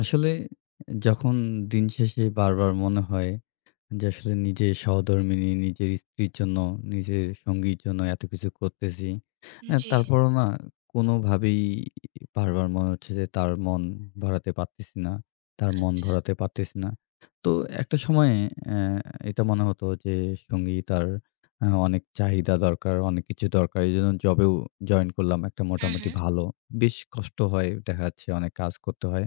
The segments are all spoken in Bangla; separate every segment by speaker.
Speaker 1: আসলে যখন দিন শেষে বারবার মনে হয় যে আসলে নিজের সহধর্মিণী, নিজের স্ত্রীর জন্য, নিজের সঙ্গীর জন্য এত কিছু করতেছি।
Speaker 2: জি,
Speaker 1: তারপরও না কোনোভাবেই বারবার মনে হচ্ছে যে তার মন ভরাতে পারতেছি না, তার মন
Speaker 2: আচ্ছা।
Speaker 1: ভরাতে পারতেছি না। তো একটা সময়ে অ্যা এটা মনে হতো যে সঙ্গী তার অনেক চাহিদা দরকার, অনেক কিছু দরকার। এজন্য জবেও জয়েন করলাম একটা
Speaker 2: হুম,
Speaker 1: মোটামুটি
Speaker 2: হুম।
Speaker 1: ভালো। বেশ কষ্ট হয় দেখা যাচ্ছে অনেক কাজ করতে হয়।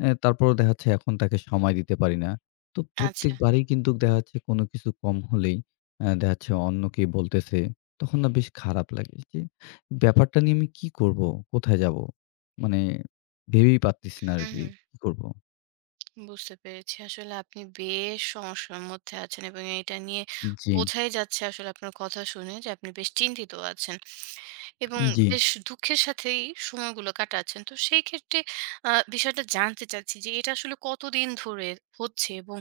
Speaker 1: তারপরও দেখা যাচ্ছে এখন তাকে সময় দিতে পারি না। তো
Speaker 2: আচ্ছা।
Speaker 1: প্রত্যেকবারেই কিন্তু দেখা যাচ্ছে কোনো কিছু কম হলেই দেখা যাচ্ছে অন্য কেউ বলতেছে। তখন না বেশ খারাপ লাগে যে ব্যাপারটা নিয়ে আমি কি করব? কোথায় যাব? মানে ভেবেই পারতেছি না
Speaker 2: হুম,
Speaker 1: আরকি
Speaker 2: হুম।
Speaker 1: কি করব?
Speaker 2: বুঝতে পেরেছি। আসলে আপনি বেশ সমস্যার মধ্যে আছেন এবং এটা নিয়ে
Speaker 1: জি,
Speaker 2: বোঝাই যাচ্ছে আসলে আপনার কথা শুনে যে আপনি বেশ চিন্তিত আছেন এবং
Speaker 1: জি।
Speaker 2: বেশ দুঃখের সাথেই সময়গুলো কাটাচ্ছেন। তো সেই ক্ষেত্রে বিষয়টা জানতে চাচ্ছি যে এটা আসলে কতদিন ধরে হচ্ছে এবং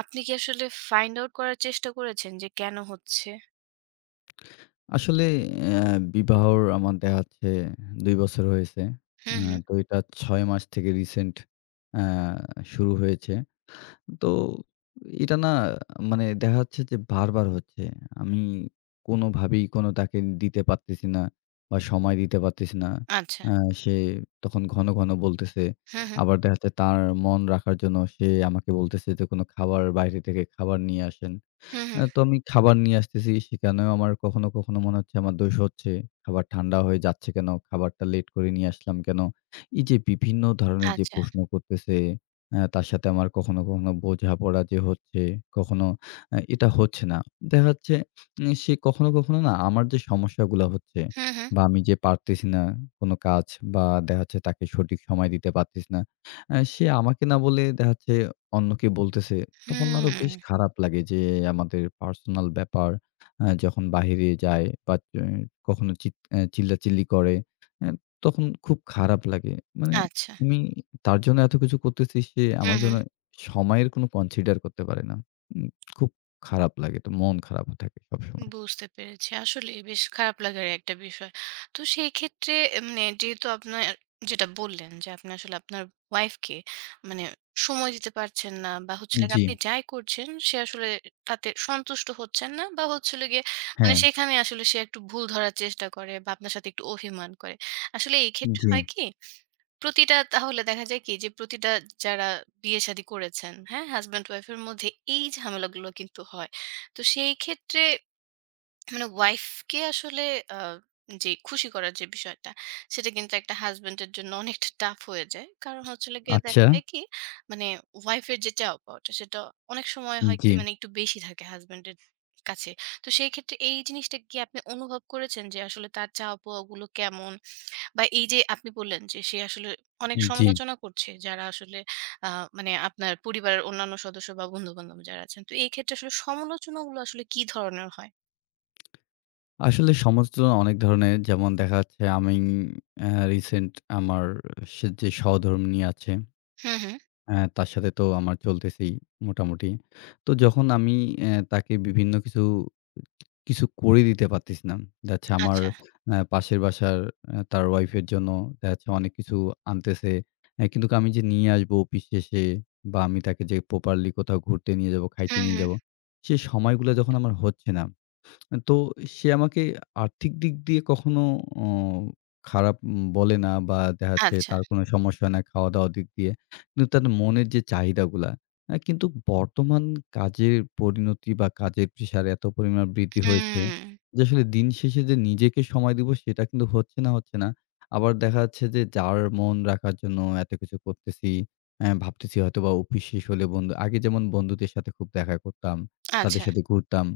Speaker 2: আপনি কি আসলে ফাইন্ড আউট করার চেষ্টা করেছেন যে কেন হচ্ছে?
Speaker 1: আসলে অ্যা বিবাহর আমার দেখা যাচ্ছে ২ বছর হয়েছে।
Speaker 2: হুম, হুম।
Speaker 1: তো এটা ৬ মাস থেকে রিসেন্ট অ্যা শুরু হয়েছে। তো এটা না মানে দেখা যাচ্ছে যে বারবার হচ্ছে। আমি কোনোভাবেই কোনো তাকে দিতে পারতেছি না বা সময় দিতে পারতেছি না।
Speaker 2: আচ্ছা।
Speaker 1: আ সে তখন ঘন, ঘন বলতেছে।
Speaker 2: হুম, হুম।
Speaker 1: আবার দেখা যাচ্ছে তার মন রাখার জন্য সে আমাকে বলতেছে যে কোনো খাবার বাইরে থেকে খাবার নিয়ে আসেন।
Speaker 2: হুম, হুম।
Speaker 1: তো আমি খাবার নিয়ে আসতেছি। সেখানেও আমার কখনো, কখনো মনে হচ্ছে আমার দোষ হচ্ছে। খাবার ঠান্ডা হয়ে যাচ্ছে কেন? খাবারটা লেট করে নিয়ে আসলাম কেন? এই যে বিভিন্ন ধরনের যে
Speaker 2: আচ্ছা।
Speaker 1: প্রশ্ন করতেছে, তার সাথে আমার কখনো, কখনো বোঝাপড়া যে হচ্ছে, কখনো এটা হচ্ছে না। দেখা যাচ্ছে সে কখনো, কখনো না আমার যে সমস্যাগুলা হচ্ছে
Speaker 2: হুম, হুম।
Speaker 1: বা আমি যে পারতেছি না কোনো কাজ বা দেখা যাচ্ছে তাকে সঠিক সময় দিতে পারতেছি না। সে আমাকে না বলে দেখা যাচ্ছে অন্যকে বলতেছে, তখন আরো
Speaker 2: হুম।
Speaker 1: বেশ খারাপ লাগে যে আমাদের পার্সোনাল ব্যাপার যখন বাহিরে যায় বা কখনো চিৎ চিল্লাচিল্লি করে, এ তখন খুব খারাপ লাগে। মানে
Speaker 2: আচ্ছা।
Speaker 1: আমি তার জন্য এত কিছু করতেছি, সে
Speaker 2: হুম,
Speaker 1: আমার
Speaker 2: হুম।
Speaker 1: জন্য সময়ের কোনো কনসিডার করতে পারে না। উম খুব খারাপ লাগে। তো মন খারাপ থাকে সবসময়।
Speaker 2: বুঝতে পেরেছি। আসলেই বেশ খারাপ লাগার একটা বিষয়। তো সেই ক্ষেত্রে এ মানে যেহেতু আপনার যেটা বললেন যে, আপনি আসলে আপনার ওয়াইফকে মানে সময় দিতে পারছেন না বা হচ্ছে হলো গিয়ে
Speaker 1: জি,
Speaker 2: আপনি যাই করছেন সে আসলে তাতে সন্তুষ্ট হচ্ছেন না বা হচ্ছে হলো গিয়ে মানে
Speaker 1: হ্যাঁ,
Speaker 2: সেখানে আসলে সে একটু ভুল ধরার চেষ্টা করে বা আপনার সাথে একটু অভিমান করে। আসলে এই ক্ষেত্রে
Speaker 1: জি।
Speaker 2: হয় কি? প্রতিটা তাহলে দেখা যায় কি যে, প্রতিটা যারা বিয়ে-শাদী করেছেন, হ্যাঁ? হাসব্যান্ড ওয়াইফ এর মধ্যে এই ঝামেলাগুলো কিন্তু হয়। তো সেই ক্ষেত্রে মানে ওয়াইফকে আসলে আ যে খুশি করার যে বিষয়টা, সেটা কিন্তু একটা হাসব্যান্ডের জন্য অনেকটা টাফ হয়ে যায়। কারণ হচ্ছিল গিয়ে
Speaker 1: আচ্ছা,
Speaker 2: দেখা যায় কি, মানে ওয়াইফের যে চাওয়া-পাওয়াটা, সেটা অনেক সময় হয় কি
Speaker 1: জি,
Speaker 2: মানে একটু বেশি থাকে হাসব্যান্ডের কাছে। তো সেই ক্ষেত্রে এই জিনিসটা কি আপনি অনুভব করেছেন যে আসলে তার চাওয়া-পাওয়াগুলো কেমন? বা এই যে আপনি বললেন যে সে আসলে অনেক
Speaker 1: জি।
Speaker 2: সমালোচনা করছে যারা আসলে আ মানে আপনার পরিবারের অন্যান্য সদস্য বা বন্ধু-বান্ধব যারা আছেন। তো এই ক্ষেত্রে আসলে সমালোচনাগুলো আসলে কি ধরনের হয়?
Speaker 1: আসলে সমালোচনা অনেক ধরনের। যেমন দেখা যাচ্ছে আমি রিসেন্ট আমার সে যে সহধর্মিণী আছে,
Speaker 2: হু, হু।
Speaker 1: তার সাথে তো আমার চলতেছেই মোটামুটি। তো যখন আমি তাকে বিভিন্ন কিছু, কিছু করে দিতে পারতেছি না। দেখা যাচ্ছে আমার
Speaker 2: আচ্ছা।
Speaker 1: পাশের বাসার তার ওয়াইফের জন্য দেখা যাচ্ছে অনেক কিছু আনতেছে। কিন্তু আমি যে নিয়ে আসবো অফিস শেষে বা আমি তাকে যে প্রপারলি কোথাও ঘুরতে নিয়ে যাবো, খাইতে
Speaker 2: হুম,
Speaker 1: নিয়ে
Speaker 2: হুম।
Speaker 1: যাবো, সে সময়গুলা যখন আমার হচ্ছে না। তো সে আমাকে আর্থিক দিক দিয়ে কখনো অ খারাপ বলে না বা দেখা যাচ্ছে
Speaker 2: আচ্ছা।
Speaker 1: তার কোনো সমস্যা হয় না খাওয়া-দাওয়ার দিক দিয়ে। কিন্তু তার মনের যে চাহিদাগুলা, কিন্তু বর্তমান কাজের পরিণতি বা কাজের প্রেশার এত পরিমাণ বৃদ্ধি হয়েছে
Speaker 2: হুম।
Speaker 1: যে আসলে দিন শেষে যে নিজেকে সময় দিব সেটা কিন্তু হচ্ছে না, হচ্ছে না। আবার দেখা যাচ্ছে যে যার মন রাখার জন্য এত কিছু করতেছি, ভাবতেছি হয়তোবা অফিস শেষ হলে আগে যেমন বন্ধুদের সাথে খুব দেখা করতাম, তাদের
Speaker 2: আচ্ছা।
Speaker 1: সাথে ঘুরতাম।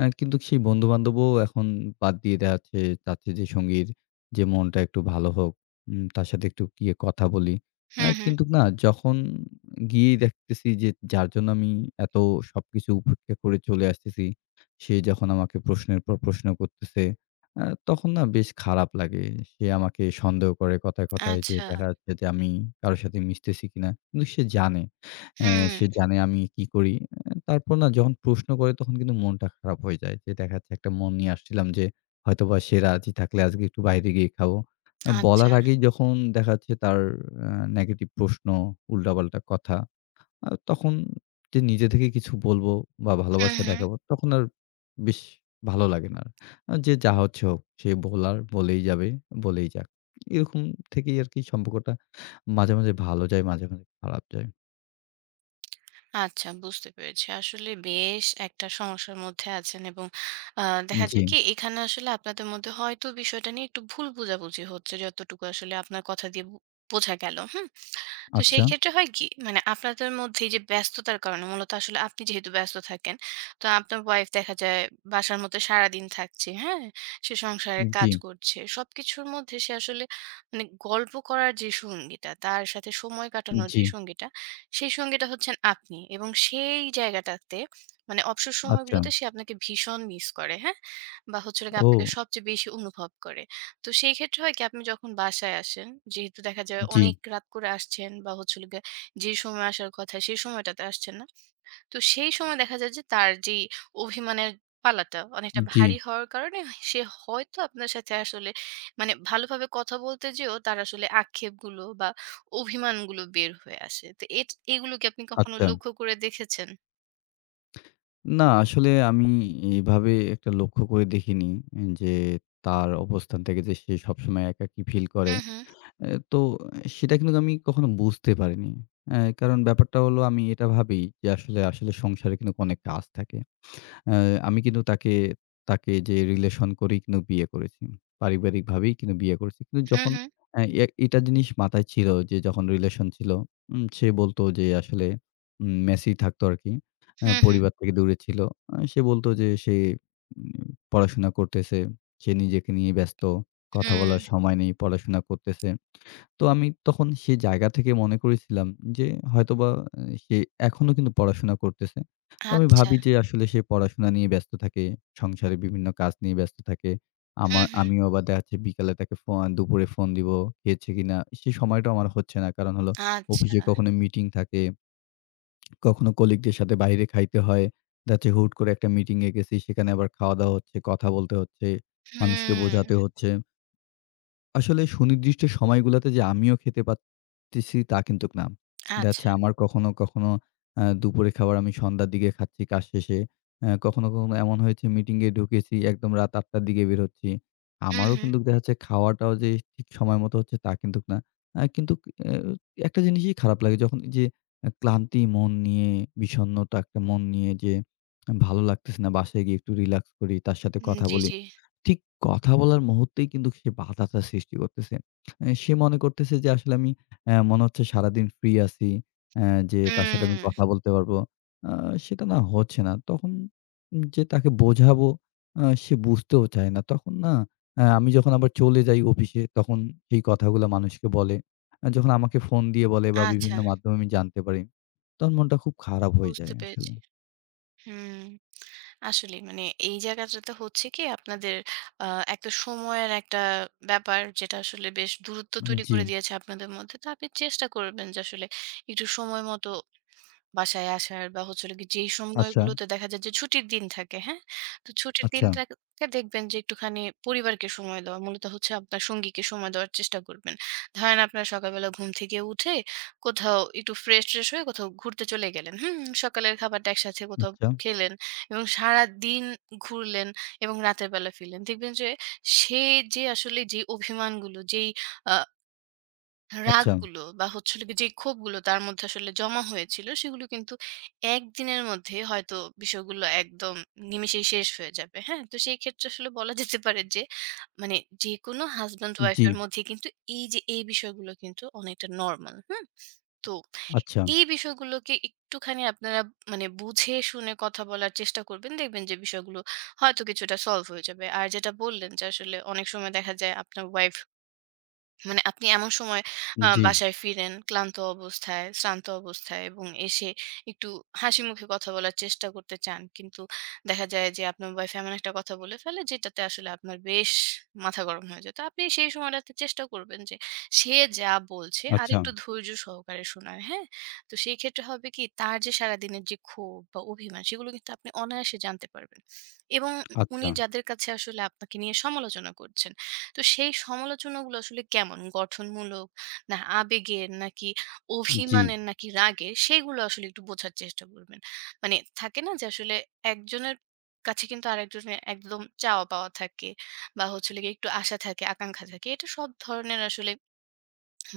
Speaker 1: কিন্তু সেই বন্ধু-বান্ধবও এখন বাদ দিয়ে দেখাচ্ছে চাচ্ছে যে সঙ্গীর যে মনটা একটু ভালো হোক, তার সাথে একটু গিয়ে কথা বলি।
Speaker 2: হুম, হুম।
Speaker 1: কিন্তু না যখন গিয়েই দেখতেছি যে যার জন্য আমি এত সবকিছু উপেক্ষা করে চলে আসতেছি, সে যখন আমাকে প্রশ্নের পর প্রশ্ন করতেছে, আ তখন না বেশ খারাপ লাগে। সে আমাকে সন্দেহ করে কথায়, কথায় যে
Speaker 2: আচ্ছা।
Speaker 1: দেখা যাচ্ছে যে আমি কারো সাথে মিশতেছি কিনা। কিন্তু সে জানে। অ্যা সে
Speaker 2: হুম।
Speaker 1: জানে আমি কি করি। তারপর না যখন প্রশ্ন করে তখন কিন্তু মনটা খারাপ হয়ে যায়। যে দেখা যাচ্ছে একটা মন নিয়ে আসছিলাম যে হয়তোবা সে রাজি থাকলে আজকে একটু বাইরে গিয়ে খাবো। বলার
Speaker 2: আচ্ছা।
Speaker 1: আগেই যখন দেখা যাচ্ছে তার আ নেগেটিভ প্রশ্ন, উল্টাপাল্টা কথা, তখন যে নিজে থেকে কিছু বলবো বা
Speaker 2: হুম,
Speaker 1: ভালোবাসা
Speaker 2: হুম।
Speaker 1: দেখাবো তখন আর বেশ ভালো লাগে না আর। যে যা হচ্ছে হোক সে বলার বলেই যাবে, বলেই যাক। এরকম থেকেই আরকি সম্পর্কটা মাঝে, মাঝে ভালো যায়, মাঝে, মাঝে খারাপ যায়।
Speaker 2: আচ্ছা বুঝতে পেরেছি। আসলে বেশ একটা সমস্যার মধ্যে আছেন এবং আ দেখা
Speaker 1: জি,
Speaker 2: যায় কি এখানে আসলে আপনাদের মধ্যে হয়তো বিষয়টা নিয়ে একটু ভুল বোঝাবুঝি হচ্ছে যতটুকু আসলে আপনার কথা দিয়ে বোঝা গেল। হুম? তো সেই
Speaker 1: আচ্ছা।
Speaker 2: ক্ষেত্রে হয় কি মানে আপনাদের মধ্যে এই যে ব্যস্ততার কারণে মূলত আসলে আপনি যেহেতু ব্যস্ত থাকেন তো আপনার ওয়াইফ দেখা যায় বাসার মধ্যে সারাদিন থাকছে, হ্যাঁ? সে সংসারের
Speaker 1: জি,
Speaker 2: কাজ করছে। সবকিছুর মধ্যে সে আসলে মানে গল্প করার যে সঙ্গীটা, তার সাথে সময় কাটানোর
Speaker 1: জি।
Speaker 2: যে সঙ্গীটা সেই সঙ্গীটা হচ্ছেন আপনি এবং সেই জায়গাটাতে মানে অবসর
Speaker 1: আচ্ছা।
Speaker 2: সময়গুলোতে সে আপনাকে ভীষণ মিস করে, হ্যাঁ? বা হচ্ছে হলো গিয়ে আপনাকে
Speaker 1: ও!
Speaker 2: সবচেয়ে বেশি অনুভব করে। তো সেই ক্ষেত্রে হয় কি আপনি যখন বাসায় আসেন, যেহেতু দেখা যায়
Speaker 1: জি,
Speaker 2: অনেক রাত করে আসছেন বা হচ্ছে হলো গিয়ে যে সময় আসার কথা সেই সময়টাতে আসছেন না। তো সেই সময় দেখা যায় যে তার যেই অভিমানের পালাটা অনেকটা
Speaker 1: জি,
Speaker 2: ভারী হওয়ার কারণে সে হয়তো আপনার সাথে আসলে মানে ভালোভাবে কথা বলতে যেও তার আসলে আক্ষেপগুলো বা অভিমানগুলো বের হয়ে আসে। তো এগুলো কি আপনি কখনো
Speaker 1: আচ্ছা।
Speaker 2: লক্ষ্য করে দেখেছেন?
Speaker 1: না আসলে আমি এভাবে একটা লক্ষ্য করে দেখিনি যে তার অবস্থান থেকে যে সে সবসময় একাকী ফিল করে।
Speaker 2: হুম, হুম।
Speaker 1: তো সেটা কিন্তু আমি কখনো বুঝতে পারিনি। কারণ ব্যাপারটা হলো আমি এটা ভাবি যে আসলে, আসলে সংসারে কিন্তু অনেক কাজ থাকে। আ আমি কিন্তু তাকে তাকে যে রিলেশন করেই কিন্তু বিয়ে করেছি। পারিবারিকভাবেই কিন্তু বিয়ে করেছি। কিন্তু
Speaker 2: হুম,
Speaker 1: যখন
Speaker 2: হুম।
Speaker 1: অ্যা এ এটা জিনিস মাথায় ছিল যে যখন রিলেশন ছিল, সে বলতো যে আসলে মেসেই থাকতো আরকি।
Speaker 2: হুম, হুম।
Speaker 1: পরিবার থেকে দূরে ছিল। সে বলতো যে সে উম পড়াশোনা করতেছে। সে নিজেকে নিয়ে ব্যস্ত। কথা বলার
Speaker 2: হুম।
Speaker 1: সময় নেই, পড়াশোনা করতেছে। তো আমি তখন সে জায়গা থেকে মনে করেছিলাম যে হয়তোবা সে এখনো কিন্তু পড়াশোনা করতেছে। তো আমি
Speaker 2: আচ্ছা।
Speaker 1: ভাবি যে আসলে সে পড়াশোনা নিয়ে ব্যস্ত থাকে, সংসারে বিভিন্ন কাজ নিয়ে ব্যস্ত থাকে।
Speaker 2: হুম, হুম।
Speaker 1: আমিও আবার দেখা যাচ্ছে বিকালে তাকে ফো দুপুরে ফোন দিব, খেয়েছে কিনা? সেই সময়টাও আমার হচ্ছে না। কারণ হলো
Speaker 2: আচ্ছা।
Speaker 1: অফিসে কখনো মিটিং থাকে, কখনো কলিগদের সাথে বাইরে খাইতে হয়। দেখা যাচ্ছে হুট করে একটা মিটিং এ গেছি, সেখানে আবার খাওয়া-দাওয়া হচ্ছে, কথা বলতে হচ্ছে, মানুষকে বোঝাতে
Speaker 2: হুম।
Speaker 1: হচ্ছে। আসলে সুনির্দিষ্ট সময়গুলাতে যে আমিও খেতে পারতেছি তা কিন্তুক না। দেখা
Speaker 2: আচ্ছা।
Speaker 1: যাচ্ছে আমার কখনো, কখনো দুপুরে খাবার আমি সন্ধ্যার দিকে খাচ্ছি কাজ শেষে। কখনো, কখনো এমন হয়েছে মিটিংয়ে ঢুকেছি একদম রাত ৮:০০ র দিকে বের হচ্ছি।
Speaker 2: হুম,
Speaker 1: আমারও
Speaker 2: হুম।
Speaker 1: কিন্তুক দেখা যাচ্ছে খাওয়াটাও যে ঠিক সময় মতো হচ্ছে তা কিন্তুক না। কিন্তুক অ্যা একটা জিনিসই খারাপ লাগে যখন এইযে ক্লান্তি মন নিয়ে বিষণ্ণতা একটা মন নিয়ে যে ভালো লাগতেছে না বাসায় গিয়ে একটু রিল্যাক্স করি, তার সাথে
Speaker 2: উম
Speaker 1: কথা
Speaker 2: জি,
Speaker 1: বলি।
Speaker 2: জি।
Speaker 1: ঠিক কথা বলার মুহূর্তেই কিন্তু সে বাধাটা সৃষ্টি করতেছে। সে মনে করতেছে যে আসলে আমি মনে হচ্ছে সারাদিন ফ্রি আছি। অ্যা যে তার সাথে
Speaker 2: হুম।
Speaker 1: আমি কথা বলতে পারবো। আ সেটা না হচ্ছে না। তখন যে তাকে বোঝাবো সে বুঝতেও চায় না। তখন না আমি যখন আবার চলে যাই অফিসে তখন সেই কথাগুলো মানুষকে বলে। যখন আমাকে ফোন দিয়ে বলে বা
Speaker 2: আচ্ছা।
Speaker 1: বিভিন্ন মাধ্যমে আমি জানতে পারি, তখন মনটা খুব খারাপ হয়ে
Speaker 2: বুঝতে
Speaker 1: যায় আসলে।
Speaker 2: পেরেছি। হুম। আসলে মানে এই জায়গাটাতে হচ্ছে কি আপনাদের আ একটা সময়ের একটা ব্যাপার যেটা আসলে বেশ দূরত্ব তৈরি
Speaker 1: জি।
Speaker 2: করে দিয়েছে আপনাদের মধ্যে। তো আপনি চেষ্টা করবেন যে আসলে একটু সময় মতো বাসায় আসার বা হচ্ছে হলো গিয়ে যেই
Speaker 1: আচ্ছা,
Speaker 2: সময়গুলোতে দেখা যায় যে ছুটির দিন থাকে, হ্যাঁ? তো ছুটির
Speaker 1: আচ্ছা,
Speaker 2: দিনটাকে দেখবেন যে একটুখানি পরিবারকে সময় দেওয়া। মূলত হচ্ছে আপনার সঙ্গীকে সময় দেওয়ার চেষ্টা করবেন। ধরেন আপনার সকালবেলা ঘুম থেকে উঠে কোথাও একটু ফ্রেশ-ট্রেশ হয়ে কোথাও ঘুরতে চলে গেলেন, হুম? সকালের খাবারটা একসাথে কোথাও
Speaker 1: আচ্ছা,
Speaker 2: খেলেন এবং সারাদিন ঘুরলেন এবং রাতের বেলা ফিরলেন। দেখবেন যে সে যে আসলে যে অভিমানগুলো যেই আ
Speaker 1: আচ্ছা।
Speaker 2: রাগগুলো বা হচ্ছে হলো গিয়ে যে ক্ষোভগুলো তার মধ্যে আসলে জমা হয়েছিল সেগুলো কিন্তু একদিনের মধ্যে হয়তো বিষয়গুলো একদম নিমেষেই শেষ হয়ে যাবে। হ্যাঁ? তো সেই ক্ষেত্রে আসলে বলা যেতে পারে যে মানে যেকোনো হাসব্যান্ড ওয়াইফ
Speaker 1: জি,
Speaker 2: এর মধ্যে কিন্তু এই যে এই বিষয়গুলো কিন্তু অনেকটা নরমাল। হুম? তো
Speaker 1: আচ্ছা।
Speaker 2: এই বিষয়গুলোকে একটুখানি আপনারা মানে বুঝে শুনে কথা বলার চেষ্টা করবেন। দেখবেন যে বিষয়গুলো হয়তো কিছুটা সলভ হয়ে যাবে। আর যেটা বললেন যে আসলে অনেক সময় দেখা যায় আপনার ওয়াইফ মানে আপনি এমন সময়
Speaker 1: জি,
Speaker 2: বাসায় ফিরেন ক্লান্ত অবস্থায়, শ্রান্ত অবস্থায় এবং এসে একটু হাসি মুখে কথা বলার চেষ্টা করতে চান। কিন্তু দেখা যায় যে আপনার ওয়াইফ এমন একটা কথা বলে ফেলে যেটাতে আসলে আপনার বেশ মাথা গরম হয়ে যায়। তো আপনি সেই সময়টাতে চেষ্টা করবেন যে সে যা বলছে
Speaker 1: আচ্ছা,
Speaker 2: আরেকটু ধৈর্য সহকারে শোনার, হ্যাঁ? তো সেই ক্ষেত্রে হবে কি তার যে সারাদিনের যে ক্ষোভ বা অভিমান সেগুলো কিন্তু আপনি অনায়াসে জানতে পারবেন। এবং উনি
Speaker 1: আচ্ছা,
Speaker 2: যাদের কাছে আসলে আপনাকে নিয়ে সমালোচনা করছেন তো সেই সমালোচনাগুলো আসলে কেমন? গঠনমূলক, না আবেগের, নাকি
Speaker 1: জি,
Speaker 2: অভিমানের, নাকি রাগের? সেগুলো আসলে একটু বোঝার চেষ্টা করবেন। মানে থাকে না যে আসলে একজনের কাছে কিন্তু আরেকজনের একদম চাওয়া পাওয়া থাকে বা হচ্ছে হলো গিয়ে একটু আশা থাকে, আকাঙ্খা থাকে। এটা সব ধরনের আসলে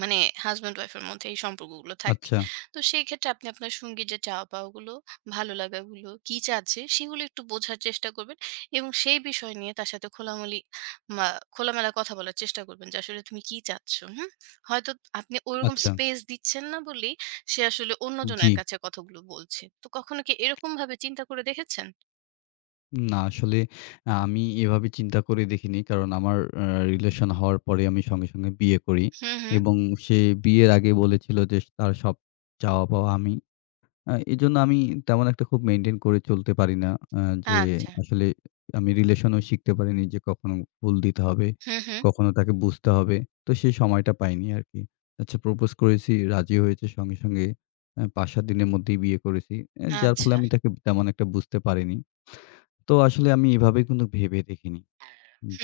Speaker 2: মানে হাসব্যান্ড ওয়াইফের মধ্যে এই সম্পর্কগুলো থাকে।
Speaker 1: আচ্ছা,
Speaker 2: তো সেই ক্ষেত্রে আপনি আপনার সঙ্গীর যে চাওয়া পাওয়াগুলো, ভালো লাগাগুলো, কি চাচ্ছে সেগুলো একটু বোঝার চেষ্টা করবেন এবং সেই বিষয় নিয়ে তার সাথে খোলামলি মা খোলামেলা কথা বলার চেষ্টা করবেন যে আসলে তুমি কি চাচ্ছ, হুম? হয়তো আপনি ওরকম
Speaker 1: আচ্ছা,
Speaker 2: স্পেস দিচ্ছেন না বলেই সে আসলে
Speaker 1: জি।
Speaker 2: অন্যজনের কাছে কথাগুলো বলছে। তো কখনো কি এরকমভাবে চিন্তা করে দেখেছেন?
Speaker 1: না আসলে আমি এভাবে চিন্তা করে দেখিনি। কারণ আমার রিলেশন হওয়ার পরে আমি সঙ্গে, সঙ্গে বিয়ে করি
Speaker 2: হুম, হুম।
Speaker 1: এবং সে বিয়ের আগে বলেছিল যে, "তার সব চাওয়া-পাওয়া আমি।" এজন্য আমি তেমন একটা খুব মেইনটেইন করে চলতে পারি না। আ যে
Speaker 2: আচ্ছা।
Speaker 1: আসলে আমি রিলেশনেও শিখতে পারিনি যে কখনো ফুল দিতে হবে,
Speaker 2: হুম, হুম।
Speaker 1: কখনো তাকে বুঝতে হবে। তো সেই সময়টা পাইনি আরকি। আচ্ছা প্রপোজ করেছি, রাজি হয়েছে সঙ্গে, সঙ্গে ৫-৭ দিনের মধ্যেই বিয়ে করেছি। যার ফলে
Speaker 2: আচ্ছা।
Speaker 1: আমি তাকে তেমন একটা বুঝতে পারিনি। তো আসলে আমি এভাবে কিন্তু ভেবে দেখিনি।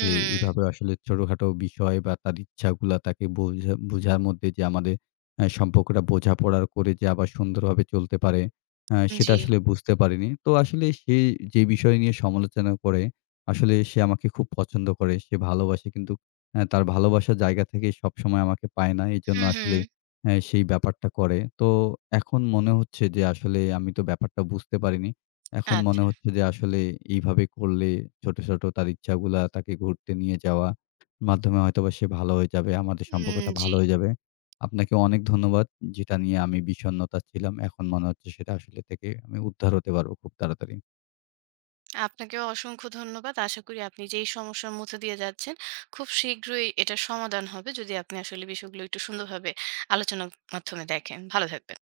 Speaker 1: যে এভাবে আসলে ছোটখাটো বিষয় বা তার ইচ্ছাগুলা তাকে বোঝা বুঝার মধ্যে যে আমাদের সম্পর্কটা বোঝাপড়ার করে যে আবার সুন্দরভাবে চলতে পারে, সেটা
Speaker 2: জি।
Speaker 1: আসলে বুঝতে পারিনি। তো আসলে সে যে বিষয় নিয়ে সমালোচনা করে, আসলে সে আমাকে খুব পছন্দ করে, সে ভালোবাসে। কিন্তু তার ভালোবাসার জায়গা থেকে সবসময় আমাকে পায় না। এজন্য
Speaker 2: হুম,
Speaker 1: আসলে
Speaker 2: হুম।
Speaker 1: সেই ব্যাপারটা করে। তো এখন মনে হচ্ছে যে আসলে আমি তো ব্যাপারটা বুঝতে পারিনি। এখন
Speaker 2: আচ্ছা।
Speaker 1: মনে হচ্ছে যে আসলে এইভাবে করলে ছোট, ছোট তার ইচ্ছাগুলা তাকে ঘুরতে নিয়ে যাওয়া মাধ্যমে হয়তোবা সে ভালো হয়ে যাবে। আমাদের
Speaker 2: উম
Speaker 1: সম্পর্কটা
Speaker 2: জি।
Speaker 1: ভালো হয়ে যাবে। আপনাকে অনেক ধন্যবাদ। যেটা নিয়ে আমি বিষণ্ণতা ছিলাম। এখন মনে হচ্ছে সেটা আসলে থেকে আমি উদ্ধার হতে পারবো খুব তাড়াতাড়ি।
Speaker 2: আপনাকেও অসংখ্য ধন্যবাদ। আশা করি আপনি যেই সমস্যার মধ্য দিয়ে যাচ্ছেন, খুব শীঘ্রই এটার সমাধান হবে যদি আপনি আসলে বিষয়গুলো একটু সুন্দরভাবে আলোচনার মাধ্যমে দেখেন। ভালো থাকবেন।